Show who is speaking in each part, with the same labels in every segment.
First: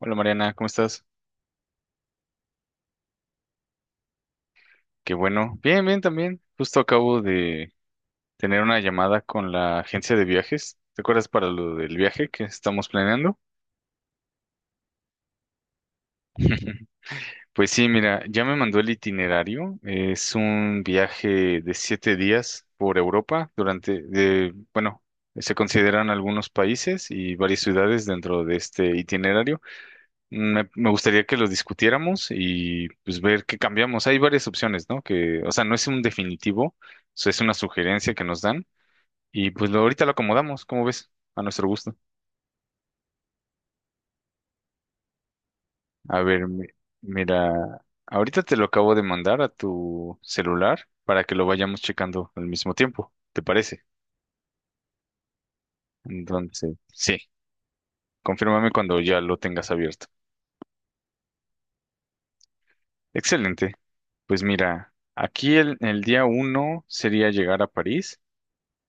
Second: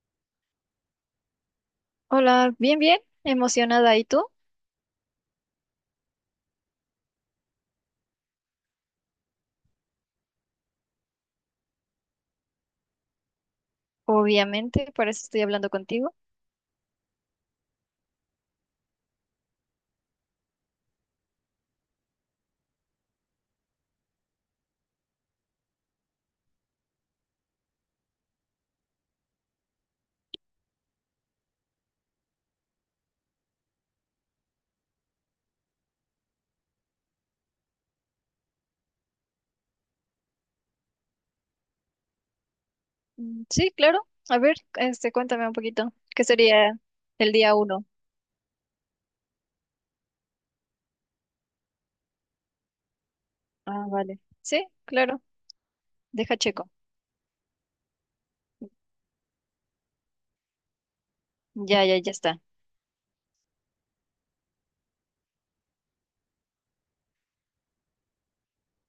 Speaker 1: Hola Mariana, ¿cómo estás?
Speaker 2: Hola, bien, bien, emocionada. ¿Y tú?
Speaker 1: Qué bueno. Bien, bien también. Justo acabo de tener una llamada con la agencia de viajes. ¿Te acuerdas para lo del viaje que estamos planeando?
Speaker 2: Obviamente, para eso estoy hablando contigo.
Speaker 1: Pues sí, mira, ya me mandó el itinerario. Es un viaje de 7 días por Europa bueno, se consideran algunos países y varias ciudades dentro de este itinerario. Me gustaría que lo discutiéramos y pues ver qué cambiamos. Hay varias opciones, ¿no? O sea, no es un definitivo, o sea, es una sugerencia que nos dan y pues ahorita lo acomodamos, ¿cómo ves? A nuestro gusto.
Speaker 2: Mm, sí, claro. A ver, este, cuéntame un poquito.
Speaker 1: A
Speaker 2: ¿Qué
Speaker 1: ver,
Speaker 2: sería el día
Speaker 1: mira,
Speaker 2: uno?
Speaker 1: ahorita te lo acabo de mandar a tu celular para que lo vayamos checando al mismo tiempo, ¿te parece?
Speaker 2: Ah, vale. Sí, claro. Deja checo.
Speaker 1: Entonces, sí, confírmame cuando ya lo tengas abierto.
Speaker 2: Ya, ya, ya está.
Speaker 1: Excelente. Pues mira, aquí el día uno sería llegar a París.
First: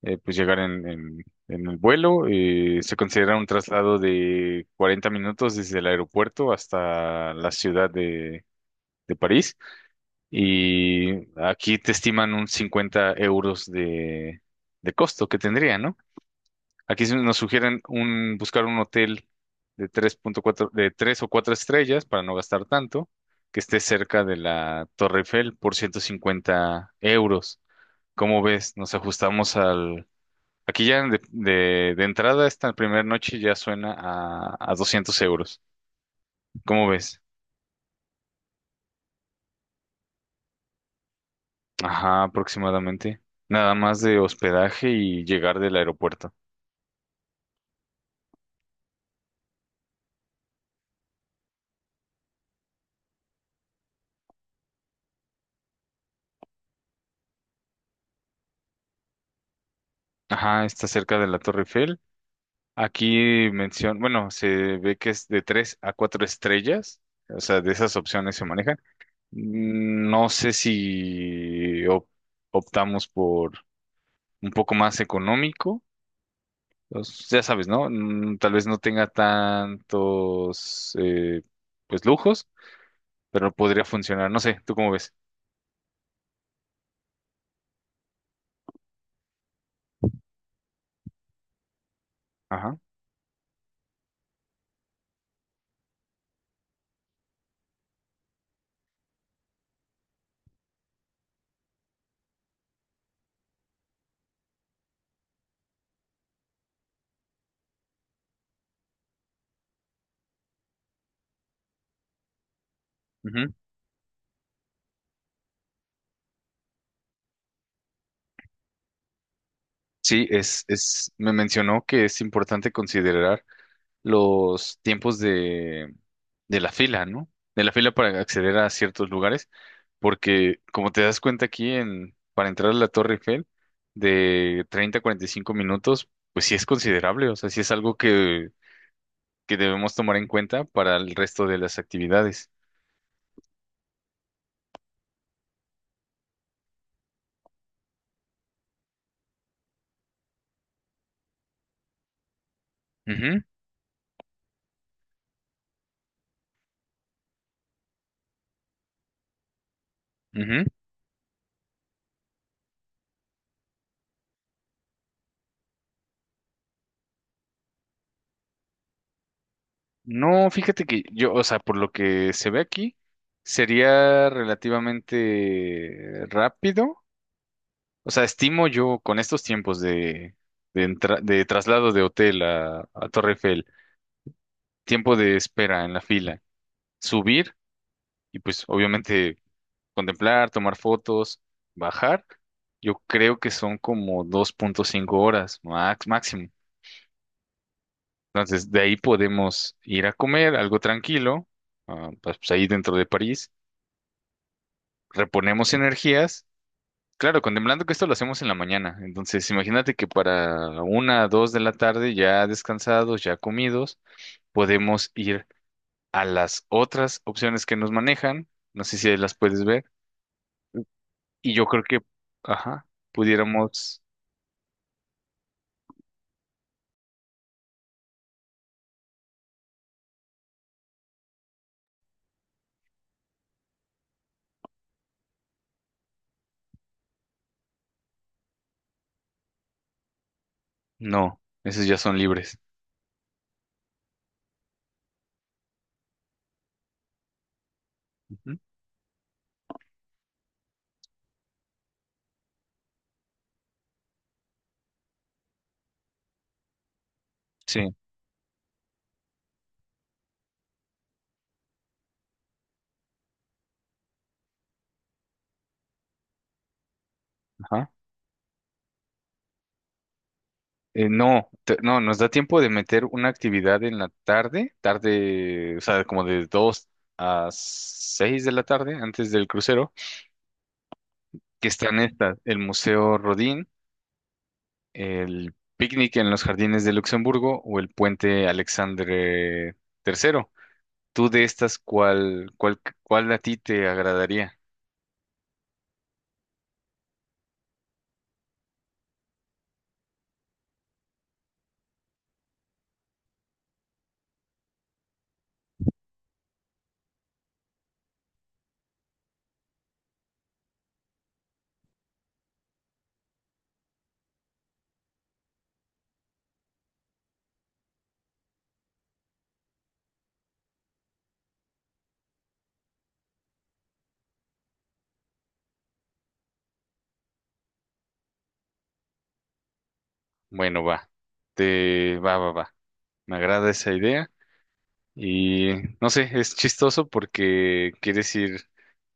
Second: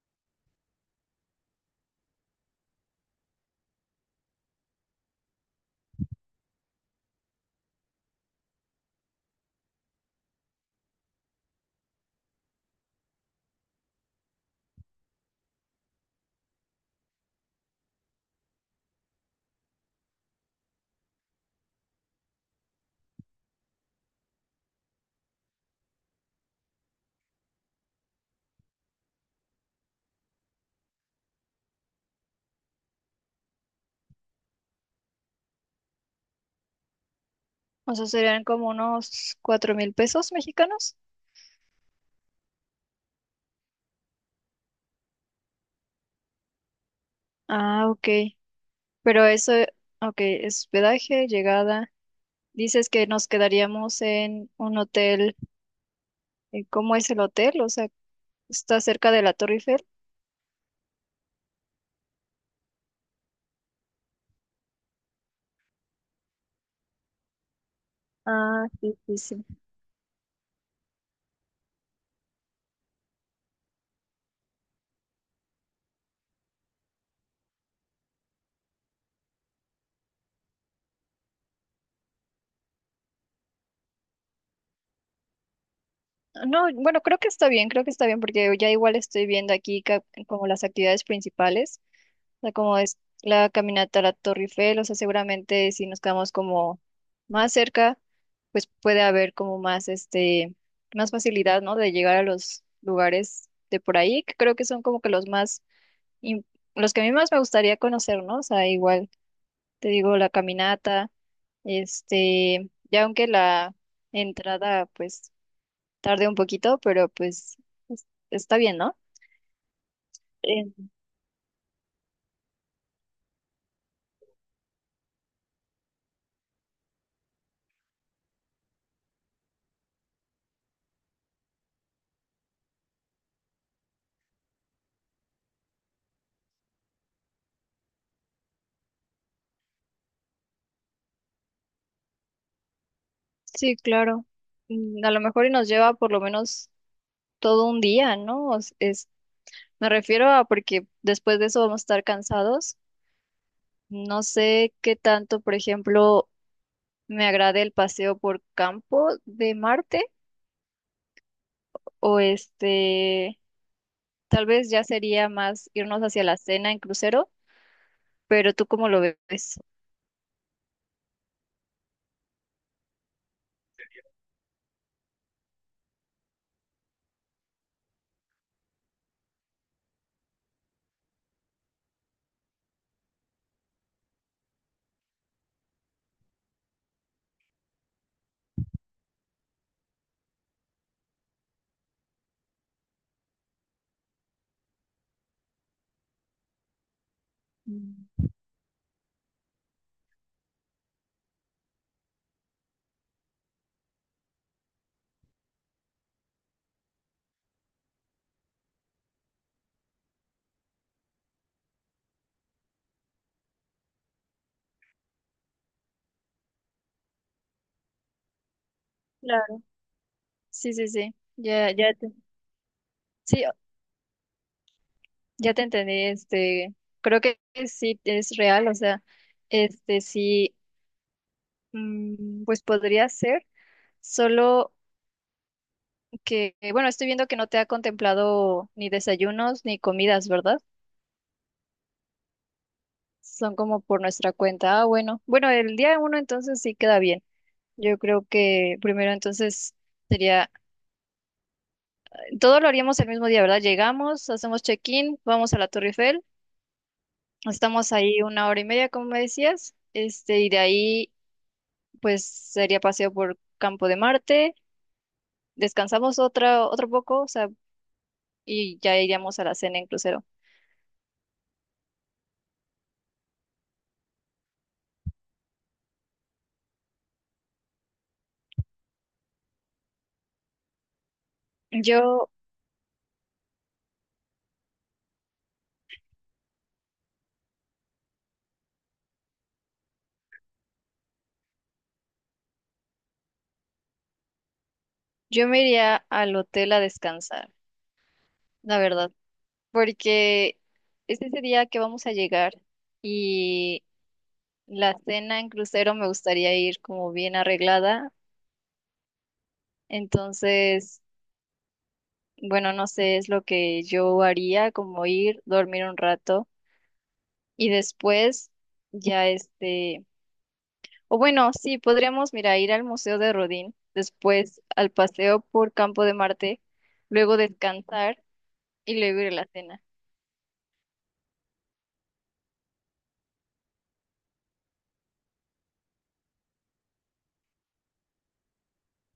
Speaker 1: Pues llegar en el vuelo. Se considera un traslado de 40 minutos desde el aeropuerto hasta la ciudad de París. Y aquí te estiman un 50 euros de costo que tendría, ¿no? Aquí nos sugieren buscar un hotel de 3 o 4 estrellas para no gastar tanto, que esté cerca de la Torre Eiffel por 150 euros. ¿Cómo ves? ¿Nos ajustamos al? Aquí ya de entrada esta primera noche ya suena a 200 euros. ¿Cómo ves?
Speaker 2: O sea, serían como unos 4,000 pesos mexicanos.
Speaker 1: Ajá, aproximadamente. Nada más de hospedaje y llegar del aeropuerto.
Speaker 2: Ah, ok. Pero eso, ok, es hospedaje, llegada. Dices que nos quedaríamos en un hotel. ¿Cómo es el hotel? O sea, ¿está cerca de la Torre Eiffel?
Speaker 1: Ajá, está cerca de la Torre Eiffel. Aquí menciona, bueno, se ve que es de 3 a 4 estrellas. O sea, de esas opciones se
Speaker 2: Ah,
Speaker 1: manejan.
Speaker 2: sí, sí, sí.
Speaker 1: No sé si optamos por un poco más económico. Ya sabes, ¿no? Tal vez no tenga tantos, pues, lujos, pero podría funcionar. No sé, ¿tú cómo ves?
Speaker 2: No, bueno, creo que está bien, creo que está bien, porque ya igual estoy viendo aquí como las actividades principales, o sea,
Speaker 1: Ajá.
Speaker 2: como es la caminata a la Torre Eiffel, o sea, seguramente si nos quedamos como más cerca, pues puede haber como más, este, más facilidad, ¿no? De llegar a los lugares de por ahí, que creo que son como que los más, im- los que a mí más me gustaría conocer, ¿no? O sea, igual te digo la caminata, este, ya aunque
Speaker 1: Ujú.
Speaker 2: la entrada, pues tardé un poquito, pero pues está bien, ¿no?
Speaker 1: Sí, es,
Speaker 2: Eh,
Speaker 1: es, me mencionó que es importante considerar los tiempos de la fila, ¿no? De la fila para acceder a ciertos lugares, porque como te das cuenta aquí para entrar a la Torre Eiffel, de 30 a 45 minutos, pues sí es considerable, o sea, sí es algo que debemos tomar en cuenta para el resto de las actividades.
Speaker 2: sí, claro. A lo mejor y nos lleva por lo menos todo un día, ¿no? Me refiero a porque después de eso vamos a estar cansados.
Speaker 1: Ujú,
Speaker 2: No sé qué tanto, por ejemplo, me agrade el paseo por Campo de Marte
Speaker 1: ujú.
Speaker 2: o este, tal vez ya sería más irnos hacia la cena en crucero, pero ¿tú cómo lo ves?
Speaker 1: No, fíjate que yo, o sea, por lo que se ve aquí, sería relativamente rápido. O sea, estimo yo con estos tiempos de traslado de hotel a Torre Eiffel, tiempo de espera en la fila, subir y pues obviamente contemplar, tomar fotos, bajar. Yo creo que son como 2,5 horas max, máximo.
Speaker 2: Mm,
Speaker 1: Entonces, de ahí podemos ir a comer algo tranquilo, pues, ahí dentro de París, reponemos energías. Claro, contemplando que esto lo hacemos en la mañana. Entonces, imagínate que para una, dos de la tarde, ya descansados, ya comidos, podemos ir a las otras opciones que nos manejan. No sé si ahí las
Speaker 2: claro.
Speaker 1: puedes ver.
Speaker 2: Sí, sí, sí.
Speaker 1: Y yo
Speaker 2: Ya,
Speaker 1: creo
Speaker 2: ya,
Speaker 1: que, ajá,
Speaker 2: sí,
Speaker 1: pudiéramos.
Speaker 2: ya te entendí, este, creo que sí es real, o sea, este sí, pues podría ser, solo que, bueno, estoy viendo que no te ha contemplado ni desayunos ni comidas, ¿verdad?
Speaker 1: No, esas ya son libres.
Speaker 2: Son como por nuestra cuenta. Ah, bueno, bueno, el día uno entonces sí queda bien. Yo creo
Speaker 1: Ujú.
Speaker 2: que primero entonces sería, todo lo haríamos el mismo día, ¿verdad? Llegamos, hacemos check-in, vamos a la Torre Eiffel, estamos
Speaker 1: Sí,
Speaker 2: ahí 1 hora y media, como me decías, este, y de ahí pues sería paseo por Campo de Marte, descansamos otra, otro poco, o sea,
Speaker 1: ajá.
Speaker 2: y ya iríamos a la cena en crucero.
Speaker 1: No, nos da tiempo de meter una actividad en la tarde, tarde, o sea, como de 2 a 6 de la tarde, antes del crucero, que están
Speaker 2: Yo,
Speaker 1: estas, el Museo Rodin, el picnic en los jardines de Luxemburgo o el puente Alexandre III. ¿Tú de estas cuál a ti te agradaría?
Speaker 2: yo me iría al hotel a descansar, la verdad, porque es ese día que vamos a llegar y la cena en crucero me gustaría ir como bien arreglada, entonces, bueno, no sé, es lo que yo haría, como ir, dormir un rato y después ya este. O bueno, sí, podríamos, mira, ir al Museo de Rodin, después al paseo por Campo de Marte, luego descansar y luego ir a la cena.
Speaker 1: Bueno, va, te va, va, va. Me agrada esa idea y no sé, es chistoso porque quieres ir,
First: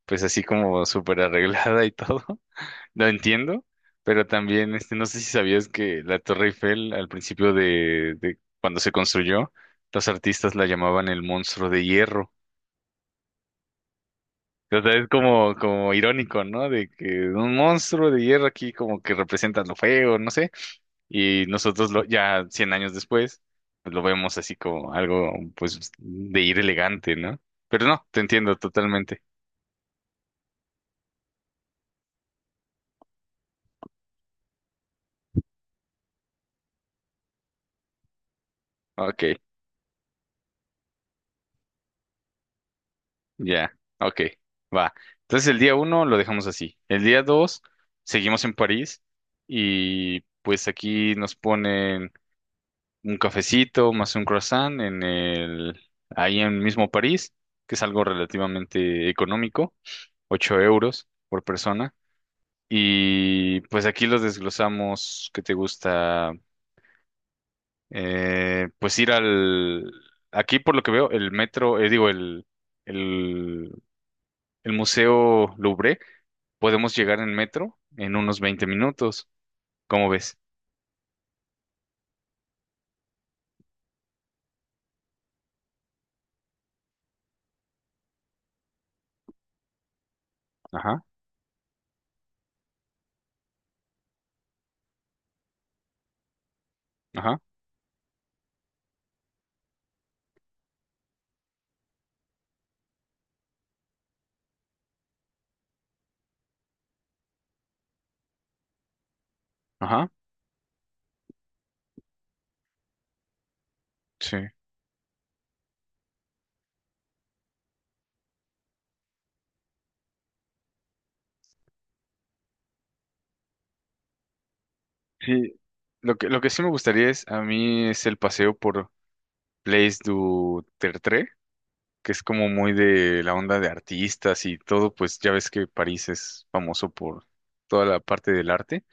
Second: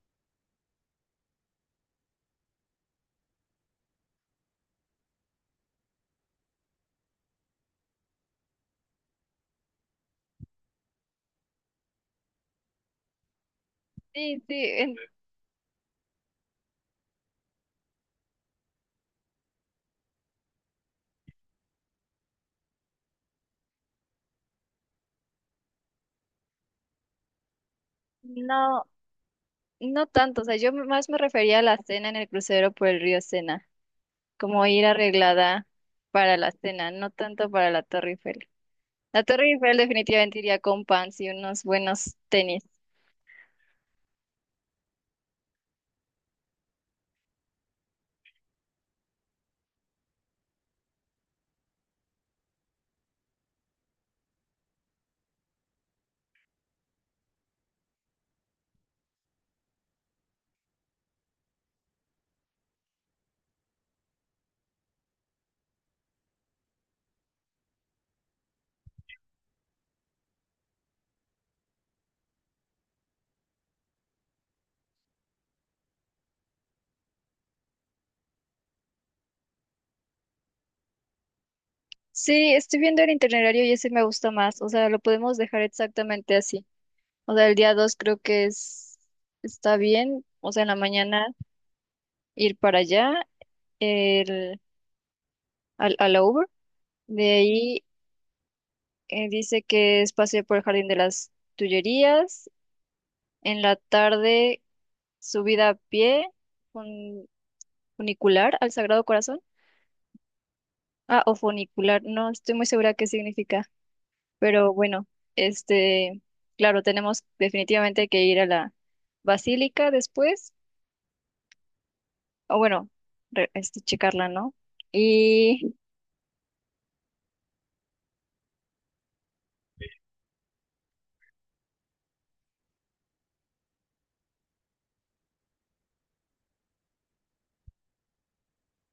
Speaker 1: pues así como súper arreglada y todo. Lo entiendo, pero también, este, no sé si sabías que la Torre Eiffel al principio de cuando se construyó, los artistas la llamaban el monstruo de hierro.
Speaker 2: Sí, sí,
Speaker 1: O sea, es como irónico, ¿no? De que un monstruo de hierro aquí como que representa lo feo, no sé. Y nosotros ya 100 años después, pues lo vemos así como algo, pues, de ir elegante, ¿no? Pero no, te entiendo
Speaker 2: no,
Speaker 1: totalmente.
Speaker 2: no tanto, o sea, yo más me refería a la cena en el crucero por el río Sena, como ir arreglada para la cena, no tanto para la Torre Eiffel.
Speaker 1: Ok,
Speaker 2: La Torre Eiffel definitivamente iría con pants y unos buenos tenis.
Speaker 1: ya, ok, va. Entonces el día uno lo dejamos así. El día dos seguimos en París y pues aquí nos ponen un cafecito más un croissant ahí en mismo París, que es algo relativamente económico, 8 euros por persona. Y pues aquí los desglosamos, ¿qué te gusta? Pues ir aquí por lo que veo, el metro, digo, el El Museo Louvre, podemos llegar en metro en unos 20 minutos. ¿Cómo ves?
Speaker 2: Sí, estoy viendo el itinerario y ese me gusta más, o sea, lo podemos dejar exactamente así. O sea, el día 2 creo que es, está bien. O sea, en la
Speaker 1: Ajá,
Speaker 2: mañana ir para allá, el, al Over. De
Speaker 1: ajá,
Speaker 2: ahí dice que es paseo por el Jardín de las Tullerías. En la tarde, subida a pie, fun- funicular al Sagrado Corazón.
Speaker 1: ajá.
Speaker 2: Ah, o funicular, no estoy muy segura qué significa.
Speaker 1: Sí.
Speaker 2: Pero bueno, este, claro, tenemos definitivamente que ir a la basílica después, o bueno, este, checarla, ¿no?
Speaker 1: Sí.
Speaker 2: Y,
Speaker 1: Lo que sí me gustaría a mí es el paseo por Place du Tertre, que es como muy de la onda de artistas y todo, pues ya ves que París es famoso por toda la parte del arte.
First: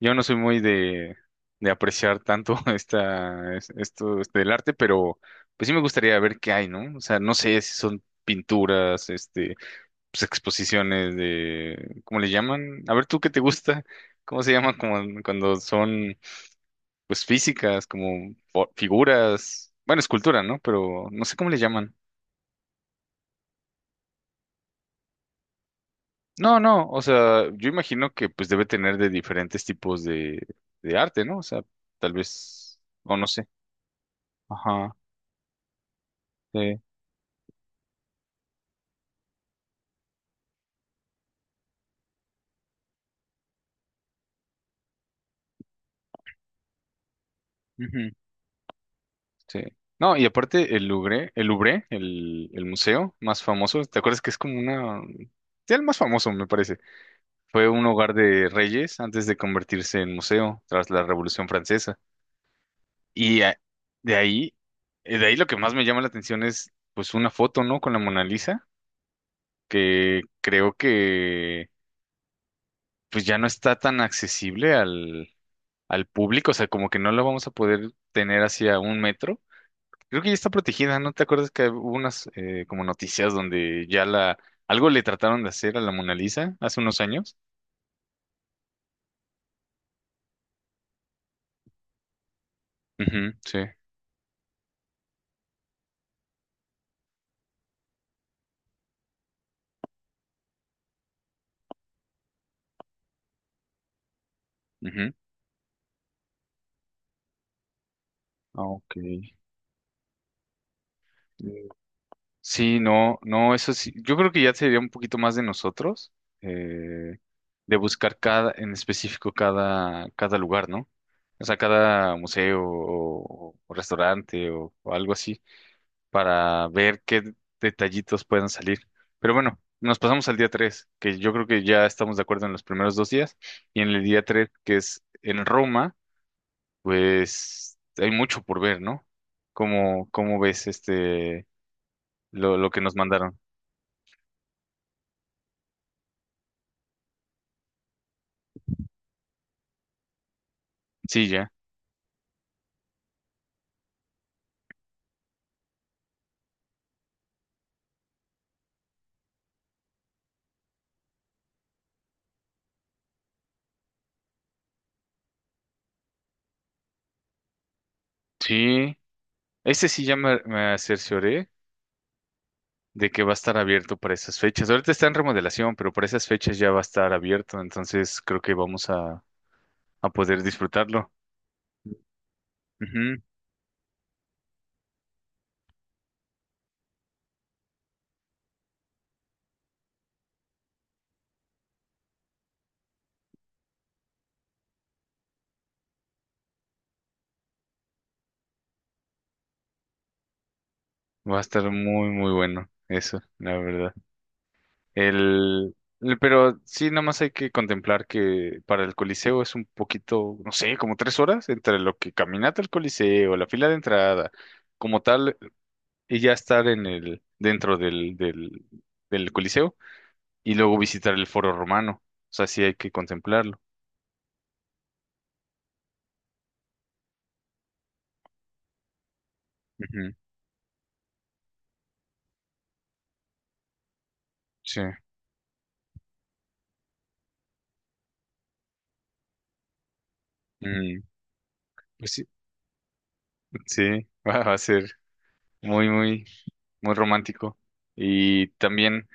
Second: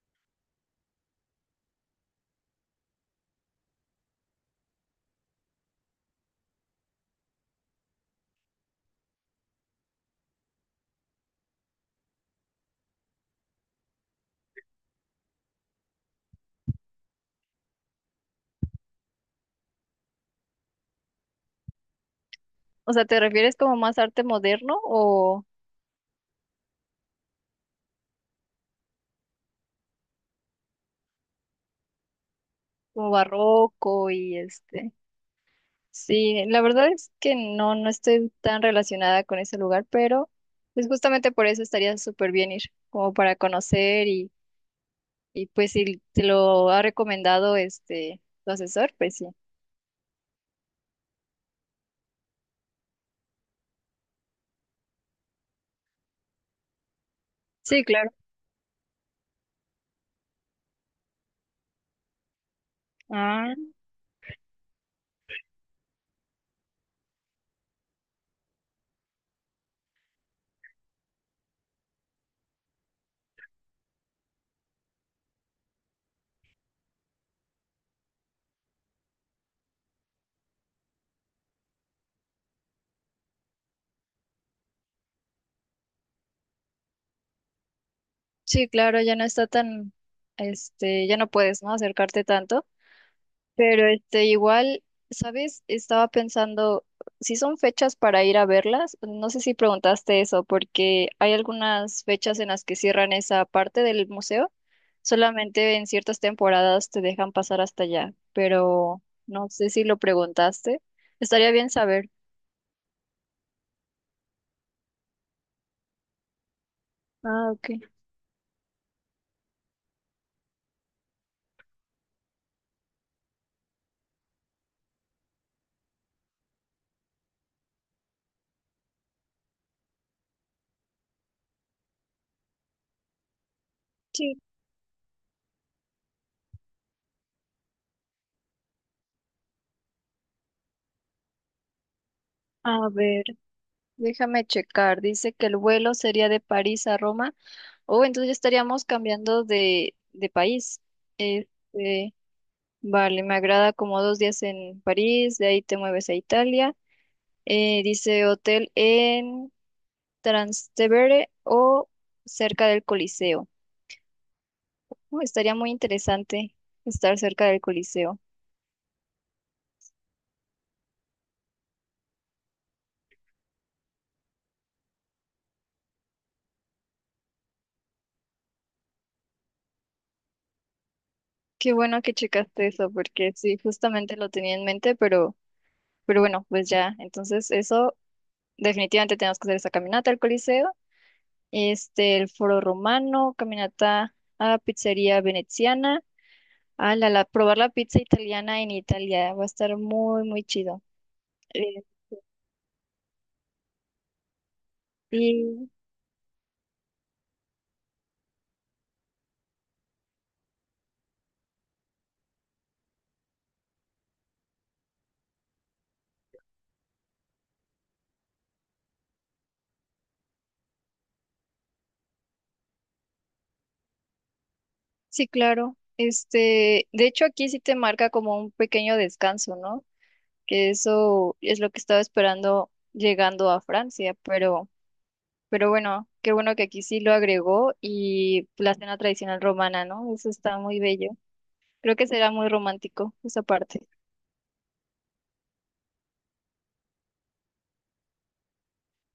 Speaker 1: Yo no soy muy de apreciar tanto este, del arte, pero pues sí me gustaría ver qué hay, ¿no? O sea, no sé si son pinturas, este, pues exposiciones ¿cómo le llaman? A ver, ¿tú qué te gusta? ¿Cómo se llama cuando son, pues, físicas, como figuras? Bueno, escultura, ¿no? Pero no sé cómo le llaman.
Speaker 2: o sea, ¿te refieres como más arte moderno o
Speaker 1: No, no, o sea, yo imagino que pues debe tener de diferentes tipos de arte, ¿no? O sea, tal vez,
Speaker 2: como
Speaker 1: o no sé.
Speaker 2: barroco y este?
Speaker 1: Ajá.
Speaker 2: Sí, la
Speaker 1: eh,
Speaker 2: verdad es que no, no estoy tan relacionada con ese lugar, pero pues justamente por eso estaría súper bien ir, como para conocer y pues si te lo ha recomendado
Speaker 1: Ujú.
Speaker 2: este tu asesor, pues sí.
Speaker 1: Sí. No, y aparte el Louvre, el Louvre, el museo más famoso, ¿te acuerdas que es como una. Sí, el más famoso, me parece. Fue
Speaker 2: Sí,
Speaker 1: un
Speaker 2: claro.
Speaker 1: hogar de reyes antes de convertirse en museo tras la Revolución Francesa. Y
Speaker 2: Ah,
Speaker 1: a- de ahí, de ahí lo que más me llama la atención es pues una foto, ¿no? Con la Mona Lisa, que creo que pues ya no está tan accesible al público, o sea, como que no la vamos a poder tener hacia un metro. Creo que ya está protegida, ¿no te acuerdas que hubo unas como noticias donde ya la algo le trataron de hacer a la Mona Lisa hace unos años?
Speaker 2: sí, claro, ya no está tan, este, ya no puedes, ¿no? Acercarte tanto.
Speaker 1: Ujú, sí.
Speaker 2: Pero este, igual, ¿sabes? Estaba pensando si son fechas para ir a verlas. No sé si preguntaste eso, porque hay algunas fechas en las que cierran esa parte del museo.
Speaker 1: Ujú.
Speaker 2: Solamente en ciertas temporadas te dejan pasar hasta allá,
Speaker 1: Ah, ok.
Speaker 2: pero no sé si lo preguntaste. Estaría
Speaker 1: Mm.
Speaker 2: bien saber.
Speaker 1: Sí, no, no, eso sí. Yo creo que ya sería un poquito más de nosotros eh,
Speaker 2: Ah, ok.
Speaker 1: de buscar en específico cada lugar, ¿no? O sea, cada museo o restaurante o algo así. Para ver qué detallitos puedan salir. Pero bueno, nos pasamos al día 3, que yo creo que ya estamos de acuerdo en los primeros 2 días. Y en el día
Speaker 2: Sí.
Speaker 1: 3, que es en Roma, pues hay mucho por ver, ¿no? ¿Cómo ves este, lo
Speaker 2: A
Speaker 1: que nos
Speaker 2: ver,
Speaker 1: mandaron?
Speaker 2: déjame checar. Dice que el vuelo sería de París a Roma. Oh, entonces ya estaríamos cambiando de país.
Speaker 1: Sí, ya.
Speaker 2: Este. Vale, me agrada como 2 días en París, de ahí te mueves a Italia. Dice hotel en Trastevere o cerca del Coliseo. Oh, estaría muy interesante estar cerca del Coliseo.
Speaker 1: Sí. Ese sí ya me cercioré de que va a estar abierto para esas fechas. Ahorita está en remodelación, pero para esas fechas ya va a estar abierto, entonces creo que vamos a poder disfrutarlo.
Speaker 2: Qué bueno que checaste eso,
Speaker 1: Ujú.
Speaker 2: porque sí, justamente lo tenía en mente, pero bueno, pues ya. Entonces, eso, definitivamente tenemos que hacer esa caminata al Coliseo. Este, el Foro Romano, caminata a Pizzería Veneziana. Ah, probar la pizza italiana en Italia va a estar muy, muy chido.
Speaker 1: Va a estar
Speaker 2: Eh,
Speaker 1: muy, muy bueno eso, la verdad.
Speaker 2: y
Speaker 1: El, pero sí, nada más hay que contemplar que para el Coliseo es un poquito, no sé, como 3 horas entre lo que caminata al Coliseo, la fila de entrada, como tal, y ya estar dentro del Coliseo y luego visitar el Foro Romano. O sea, sí hay que contemplarlo.
Speaker 2: sí, claro. Este, de hecho, aquí sí te marca como un pequeño descanso, ¿no?
Speaker 1: Ujú,
Speaker 2: Que eso es lo que estaba esperando llegando a Francia, pero,
Speaker 1: sí.
Speaker 2: pero bueno, qué bueno que aquí sí lo agregó y la cena tradicional romana, ¿no? Eso está muy
Speaker 1: Mm,
Speaker 2: bello. Creo que
Speaker 1: pues sí,
Speaker 2: será muy romántico esa parte.
Speaker 1: sí, va a ser muy, muy, muy romántico. Y también.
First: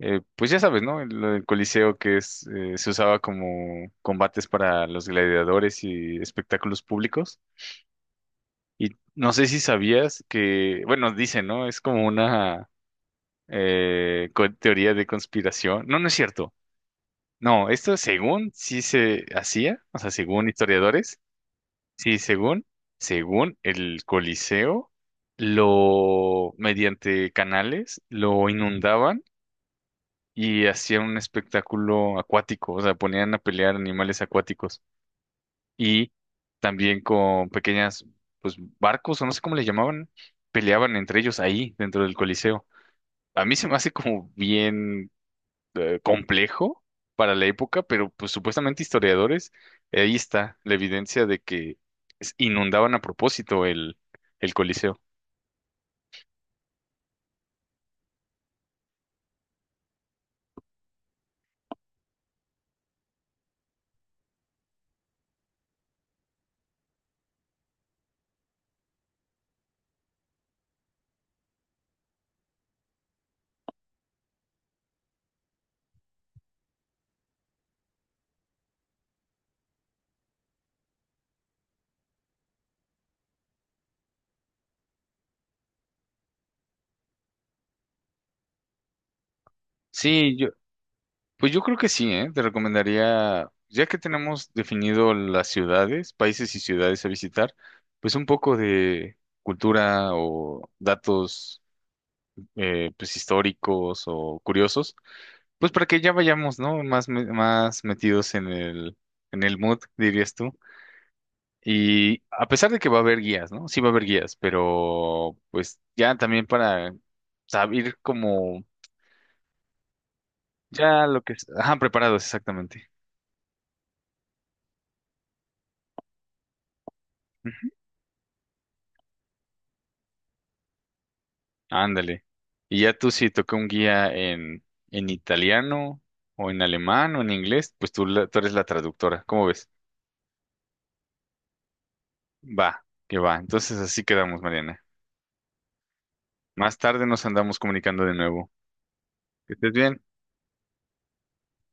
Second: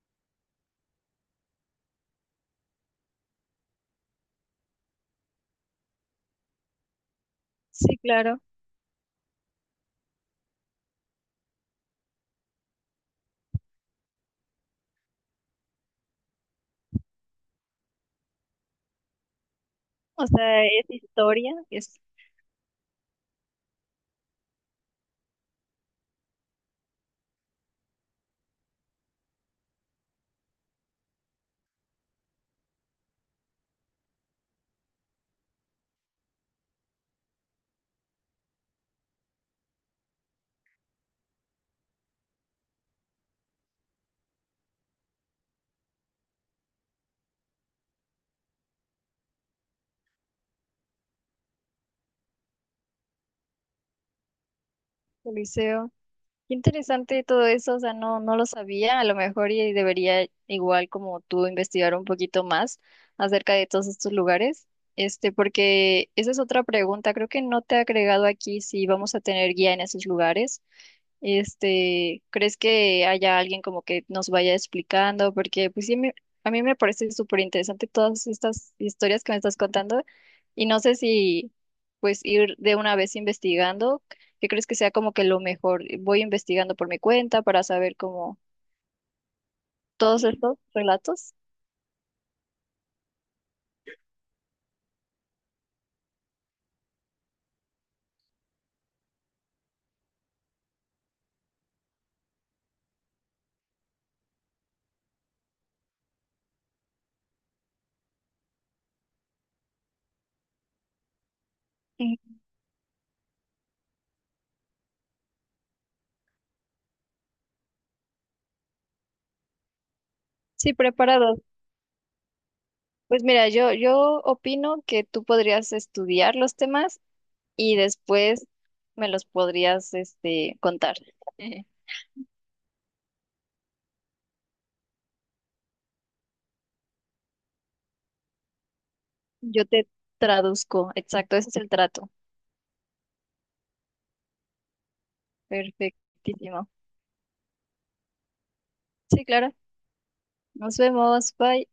Speaker 1: Pues ya sabes, ¿no? El Coliseo se usaba como combates para los gladiadores y espectáculos públicos.
Speaker 2: Sí, claro.
Speaker 1: Y no sé si sabías que, bueno, dicen, ¿no? Es como una teoría de conspiración. No, no es cierto. No, esto según sí se hacía, o sea,
Speaker 2: O
Speaker 1: según
Speaker 2: sea, es
Speaker 1: historiadores,
Speaker 2: historia, es
Speaker 1: sí, según el Coliseo, lo, mediante canales, lo inundaban y hacían un espectáculo acuático, o sea, ponían a pelear animales acuáticos y también con pues, barcos o no sé cómo le llamaban, peleaban entre ellos ahí dentro del Coliseo. A mí se me hace como bien complejo para la época, pero pues supuestamente historiadores, ahí está la evidencia de que inundaban a propósito el Coliseo.
Speaker 2: Coliseo. Qué interesante todo eso, o sea, no, no lo sabía, a lo mejor y debería igual como tú investigar un poquito más acerca de todos estos lugares, este, porque esa es otra pregunta, creo que no te he agregado aquí si vamos a tener guía en esos lugares. Este, ¿crees que haya alguien como que nos vaya explicando? Porque pues sí, a mí me parece súper interesante todas estas historias que me estás contando y no sé si pues ir de una vez investigando, ¿qué crees que sea como que lo mejor? Voy investigando por mi cuenta para saber como todos
Speaker 1: Sí,
Speaker 2: estos relatos.
Speaker 1: pues yo creo que sí, ¿eh? Te recomendaría, ya que tenemos definido las ciudades, países y ciudades a visitar, pues un poco de cultura o datos pues históricos o curiosos, pues para que ya vayamos, ¿no? Más metidos en el mood, dirías tú. Y
Speaker 2: Ujú.
Speaker 1: a pesar de que va a haber guías, ¿no? Sí va a haber guías, pero pues ya también para saber como
Speaker 2: Sí,
Speaker 1: ya lo que.
Speaker 2: preparado.
Speaker 1: Ajá, preparados, exactamente.
Speaker 2: Pues mira, yo opino que tú podrías estudiar los temas y después me los podrías, este, contar.
Speaker 1: Ándale. Y ya tú si toca un guía en italiano o en alemán o en inglés, pues tú eres la traductora. ¿Cómo
Speaker 2: Yo
Speaker 1: ves?
Speaker 2: te traduzco, exacto, ese es el trato.
Speaker 1: Va, que va. Entonces así quedamos, Mariana.
Speaker 2: Perfectísimo.
Speaker 1: Más tarde nos andamos comunicando de nuevo.
Speaker 2: Sí, claro.
Speaker 1: Que estés bien.
Speaker 2: Nos vemos. Bye.